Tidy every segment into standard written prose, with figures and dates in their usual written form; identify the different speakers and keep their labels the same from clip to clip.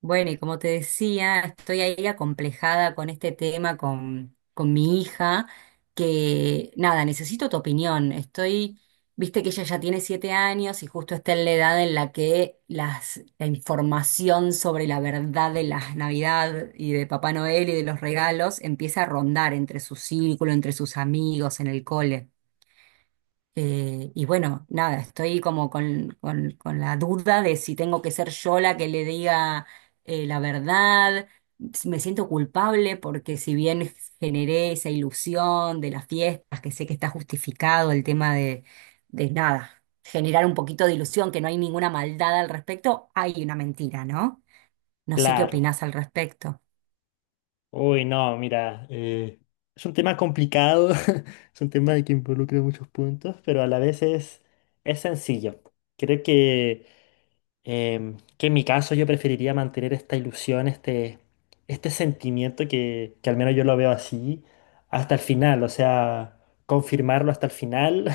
Speaker 1: Bueno, y como te decía, estoy ahí acomplejada con este tema con mi hija, que nada, necesito tu opinión. Estoy, viste que ella ya tiene 7 años y justo está en la edad en la que la información sobre la verdad de la Navidad y de Papá Noel y de los regalos empieza a rondar entre su círculo, entre sus amigos, en el cole. Y bueno, nada, estoy como con la duda de si tengo que ser yo la que le diga la verdad. Me siento culpable porque si bien generé esa ilusión de las fiestas, que sé que está justificado el tema de nada, generar un poquito de ilusión, que no hay ninguna maldad al respecto, hay una mentira, ¿no? No sé qué
Speaker 2: Claro.
Speaker 1: opinás al respecto.
Speaker 2: Uy, no, mira, es un tema complicado, es un tema que involucra muchos puntos, pero a la vez es sencillo. Creo que, que en mi caso yo preferiría mantener esta ilusión, este sentimiento que al menos yo lo veo así, hasta el final, o sea, confirmarlo hasta el final.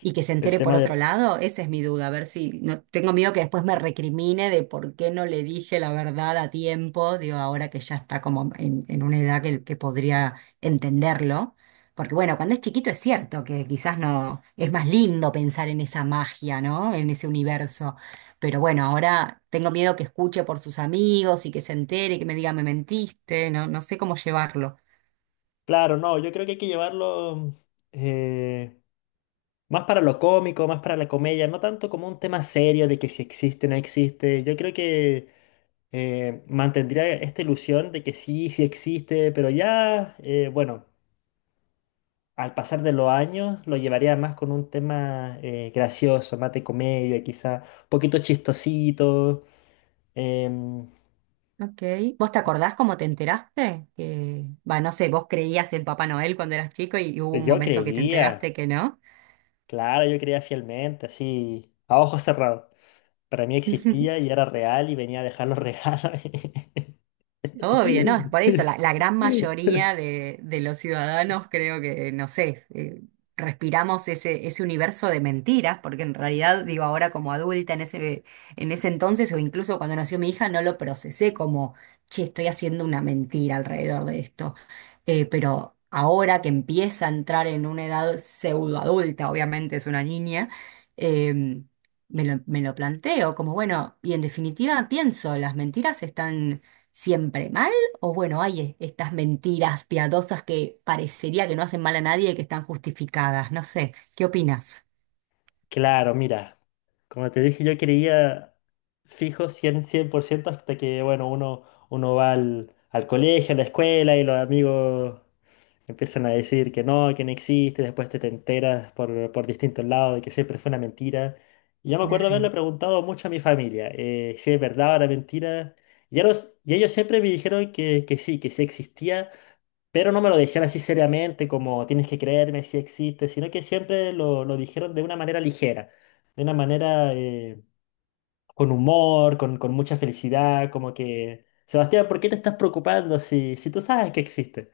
Speaker 1: Y que se
Speaker 2: El
Speaker 1: entere por
Speaker 2: tema de,
Speaker 1: otro lado, esa es mi duda, a ver si no tengo miedo que después me recrimine de por qué no le dije la verdad a tiempo, digo, ahora que ya está como en una edad que podría entenderlo. Porque bueno, cuando es chiquito es cierto que quizás no es más lindo pensar en esa magia, ¿no? En ese universo. Pero bueno, ahora tengo miedo que escuche por sus amigos y que se entere y que me diga me mentiste, no, no sé cómo llevarlo.
Speaker 2: claro, no, yo creo que hay que llevarlo... eh, Más para lo cómico, más para la comedia, no tanto como un tema serio de que si existe o no existe. Yo creo que mantendría esta ilusión de que sí, sí existe, pero ya, bueno, al pasar de los años lo llevaría más con un tema gracioso, más de comedia, quizá un poquito chistosito. Em,
Speaker 1: Ok. ¿Vos te acordás cómo te enteraste? Que, va, no sé, vos creías en Papá Noel cuando eras chico y hubo un
Speaker 2: yo
Speaker 1: momento que te enteraste
Speaker 2: creía,
Speaker 1: que no.
Speaker 2: claro, yo creía fielmente, así, a ojos cerrados. Para mí existía y era real y venía a dejar los regalos.
Speaker 1: Obvio, no, es por eso la gran mayoría de los ciudadanos creo que, no sé, respiramos ese universo de mentiras, porque en realidad, digo, ahora como adulta en ese entonces o incluso cuando nació mi hija, no lo procesé como, che, estoy haciendo una mentira alrededor de esto. Pero ahora que empieza a entrar en una edad pseudoadulta, obviamente es una niña, em, me lo planteo como, bueno, y en definitiva pienso, ¿las mentiras están siempre mal? O bueno, hay estas mentiras piadosas que parecería que no hacen mal a nadie y que están justificadas. No sé, ¿qué opinas?
Speaker 2: Claro, mira, como te dije, yo creía fijo cien por ciento hasta que, bueno, uno va al colegio, a la escuela y los amigos empiezan a decir que no existe, después te enteras por distintos lados de que siempre fue una mentira. Y yo me acuerdo haberle
Speaker 1: Claro.
Speaker 2: preguntado mucho a mi familia, si es verdad o era mentira. Y ellos siempre me dijeron que sí existía, pero no me lo decían así seriamente, como tienes que creerme si existe, sino que siempre lo dijeron de una manera ligera, de una manera con humor, con mucha felicidad, como que, Sebastián, ¿por qué te estás preocupando si tú sabes que existe?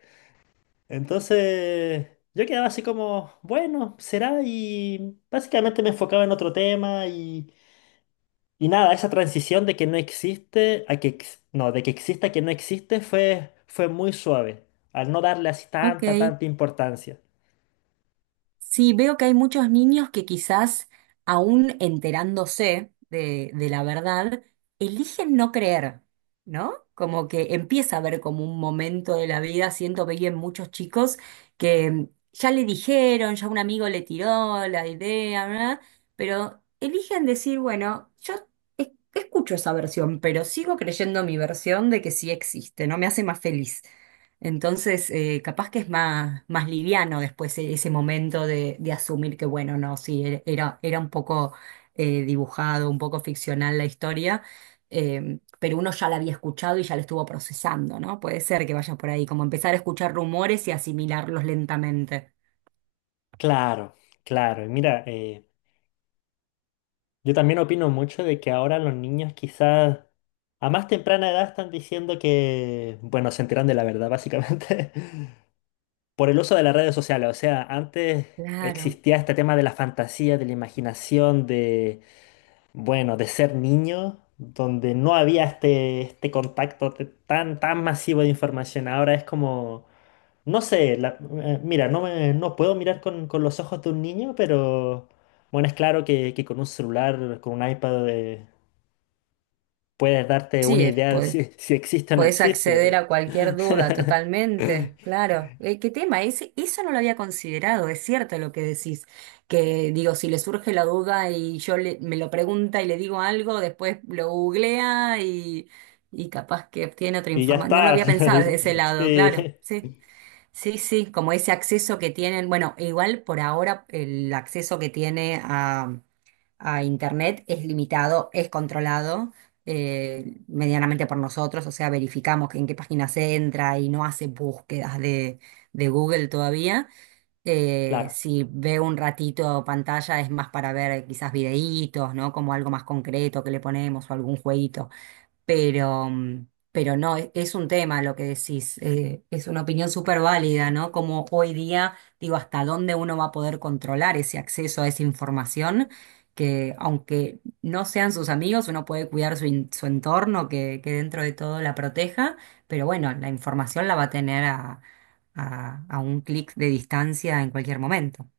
Speaker 2: Entonces, yo quedaba así como, bueno, será, y básicamente me enfocaba en otro tema y nada, esa transición de que no existe a que, ex- no, de que existe a que no existe fue muy suave, al no darle así
Speaker 1: Ok.
Speaker 2: tanta importancia.
Speaker 1: Sí, veo que hay muchos niños que quizás, aún enterándose de la verdad, eligen no creer, ¿no? Como que empieza a haber como un momento de la vida, siento que hay en muchos chicos que ya le dijeron, ya un amigo le tiró la idea, ¿verdad? Pero eligen decir, bueno, yo es- escucho esa versión, pero sigo creyendo mi versión de que sí existe, ¿no? Me hace más feliz. Entonces, capaz que es más, más liviano después ese momento de asumir que, bueno, no, sí, era, era un poco dibujado, un poco ficcional la historia, pero uno ya la había escuchado y ya la estuvo procesando, ¿no? Puede ser que vaya por ahí, como empezar a escuchar rumores y asimilarlos lentamente.
Speaker 2: Claro, claro. Y mira, yo también opino mucho de que ahora los niños quizás a más temprana edad están diciendo que, bueno, se enteran de la verdad básicamente por el uso de las redes sociales. O sea, antes
Speaker 1: Claro.
Speaker 2: existía este tema de la fantasía, de la imaginación, bueno, de ser niño, donde no había este contacto tan masivo de información, ahora es como, no sé, mira, no puedo mirar con los ojos de un niño, pero bueno, es claro que con un celular, con un iPad, puedes darte una
Speaker 1: Sí,
Speaker 2: idea de si existe o no
Speaker 1: podés acceder
Speaker 2: existe.
Speaker 1: a cualquier duda totalmente, claro. ¿Qué tema? Ese, eso no lo había considerado, es cierto lo que decís, que digo, si le surge la duda y yo me lo pregunta y le digo algo, después lo googlea y capaz que obtiene otra
Speaker 2: Y ya
Speaker 1: información. No lo
Speaker 2: está.
Speaker 1: había pensado desde ese lado, claro,
Speaker 2: Sí,
Speaker 1: sí, sí, sí, como ese acceso que tienen, bueno, igual por ahora el acceso que tiene a Internet es limitado, es controlado medianamente por nosotros, o sea, verificamos que en qué página se entra y no hace búsquedas de Google todavía.
Speaker 2: claro.
Speaker 1: Si ve un ratito pantalla es más para ver quizás videitos, ¿no? Como algo más concreto que le ponemos o algún jueguito. Pero, pero no, es un tema lo que decís, es una opinión súper válida, ¿no? Como hoy día, digo, hasta dónde uno va a poder controlar ese acceso a esa información, que aunque no sean sus amigos, uno puede cuidar su entorno, que dentro de todo la proteja, pero bueno, la información la va a tener a un clic de distancia en cualquier momento.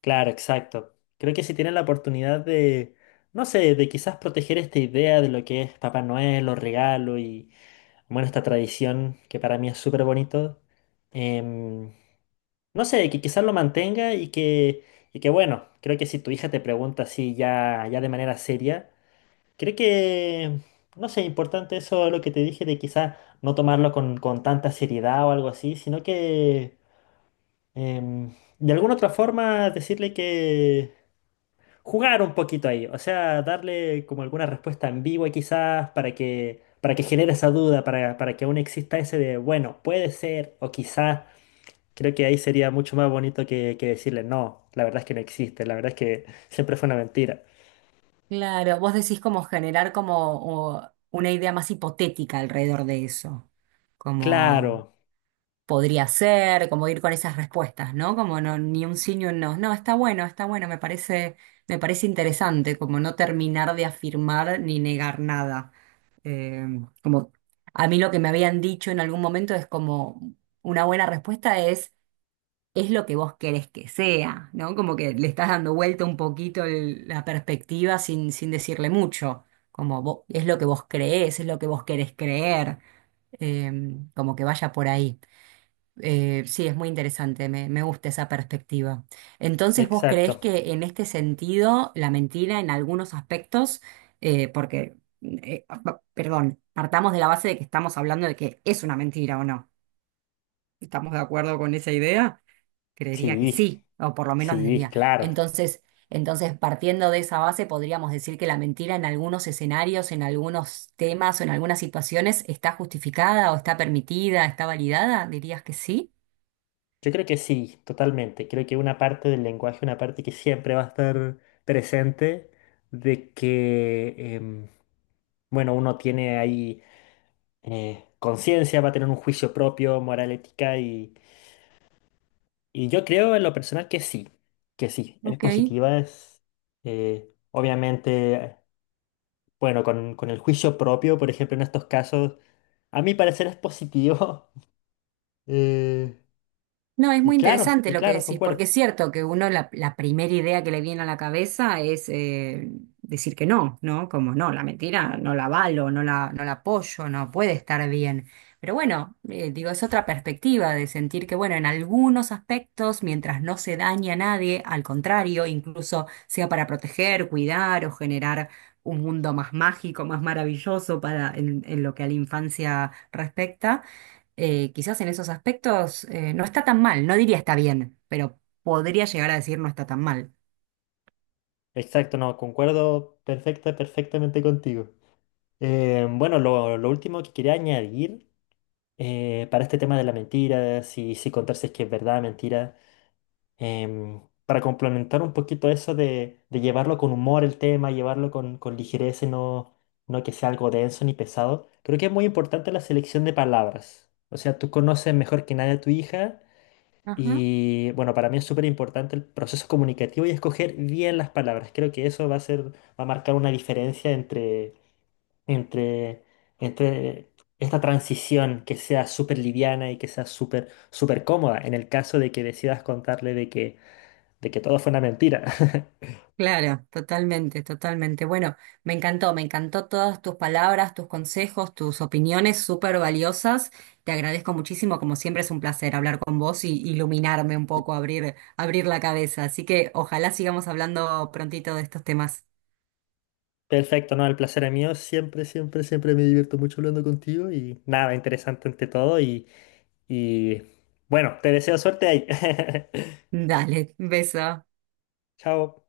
Speaker 2: Claro, exacto. Creo que si tienen la oportunidad de, no sé, de quizás proteger esta idea de lo que es Papá Noel, los regalos y, bueno, esta tradición que para mí es súper bonito, em, no sé, que quizás lo mantenga y que, bueno, creo que si tu hija te pregunta así ya, ya de manera seria, creo que, no sé, importante eso lo que te dije de quizás no tomarlo con tanta seriedad o algo así, sino que, em, de alguna otra forma decirle que jugar un poquito ahí, o sea, darle como alguna respuesta ambigua quizás para para que genere esa duda, para que aún exista ese de, bueno, puede ser o quizás, creo que ahí sería mucho más bonito que decirle, no, la verdad es que no existe, la verdad es que siempre fue una mentira.
Speaker 1: Claro, vos decís como generar como una idea más hipotética alrededor de eso.
Speaker 2: Claro,
Speaker 1: Como podría ser, como ir con esas respuestas, ¿no? Como no, ni un sí ni un no. No, está bueno, me parece interesante, como no terminar de afirmar ni negar nada. Eh, Como a mí lo que me habían dicho en algún momento es como una buena respuesta es lo que vos querés que sea, ¿no? Como que le estás dando vuelta un poquito la perspectiva sin decirle mucho. Como es lo que vos creés, es lo que vos querés creer, eh, como que vaya por ahí. Sí, es muy interesante, me gusta esa perspectiva. Entonces, ¿vos creés
Speaker 2: exacto,
Speaker 1: que en este sentido la mentira en algunos aspectos, eh, porque, perdón, partamos de la base de que estamos hablando de que es una mentira o no? ¿Estamos de acuerdo con esa idea? Creería que
Speaker 2: sí,
Speaker 1: sí, o por lo menos desde
Speaker 2: sí,
Speaker 1: mía.
Speaker 2: claro.
Speaker 1: Entonces, entonces, partiendo de esa base, podríamos decir que la mentira en algunos escenarios, en algunos temas o en algunas situaciones está justificada o está permitida, está validada, dirías que sí.
Speaker 2: Yo creo que sí, totalmente. Creo que una parte del lenguaje, una parte que siempre va a estar presente, de que, bueno, uno tiene ahí conciencia, va a tener un juicio propio, moral, ética, y yo creo en lo personal que sí, es
Speaker 1: Ok.
Speaker 2: positiva, es obviamente, bueno, con el juicio propio, por ejemplo, en estos casos, a mi parecer es positivo, eh,
Speaker 1: No, es muy interesante
Speaker 2: y
Speaker 1: lo que
Speaker 2: claro,
Speaker 1: decís, porque
Speaker 2: concuerdo.
Speaker 1: es cierto que uno la primera idea que le viene a la cabeza es decir que no, ¿no? Como no, la mentira no la avalo, no la apoyo, no puede estar bien. Pero bueno, digo, es otra perspectiva de sentir que, bueno, en algunos aspectos, mientras no se daña a nadie, al contrario, incluso sea para proteger, cuidar o generar un mundo más mágico, más maravilloso para en lo que a la infancia respecta quizás en esos aspectos no está tan mal, no diría está bien, pero podría llegar a decir no está tan mal.
Speaker 2: Exacto, no, perfectamente contigo. Bueno, lo último que quería añadir, para este tema de la mentira, si contar si es que es verdad, mentira, para complementar un poquito eso de llevarlo con humor el tema, llevarlo con ligereza y no, no que sea algo denso ni pesado, creo que es muy importante la selección de palabras. O sea, tú conoces mejor que nadie a tu hija
Speaker 1: Ajá.
Speaker 2: y bueno, para mí es súper importante el proceso comunicativo y escoger bien las palabras. Creo que eso va va a marcar una diferencia entre, entre esta transición que sea súper liviana y que sea súper, súper cómoda en el caso de que decidas contarle de que todo fue una mentira.
Speaker 1: Claro, totalmente, totalmente. Bueno, me encantó todas tus palabras, tus consejos, tus opiniones súper valiosas. Te agradezco muchísimo, como siempre es un placer hablar con vos y iluminarme un poco, abrir la cabeza. Así que ojalá sigamos hablando prontito de estos temas.
Speaker 2: Perfecto, no, el placer es mío. Siempre, siempre, siempre me divierto mucho hablando contigo y nada, interesante ante todo y bueno, te deseo suerte ahí.
Speaker 1: Dale, beso.
Speaker 2: Chao.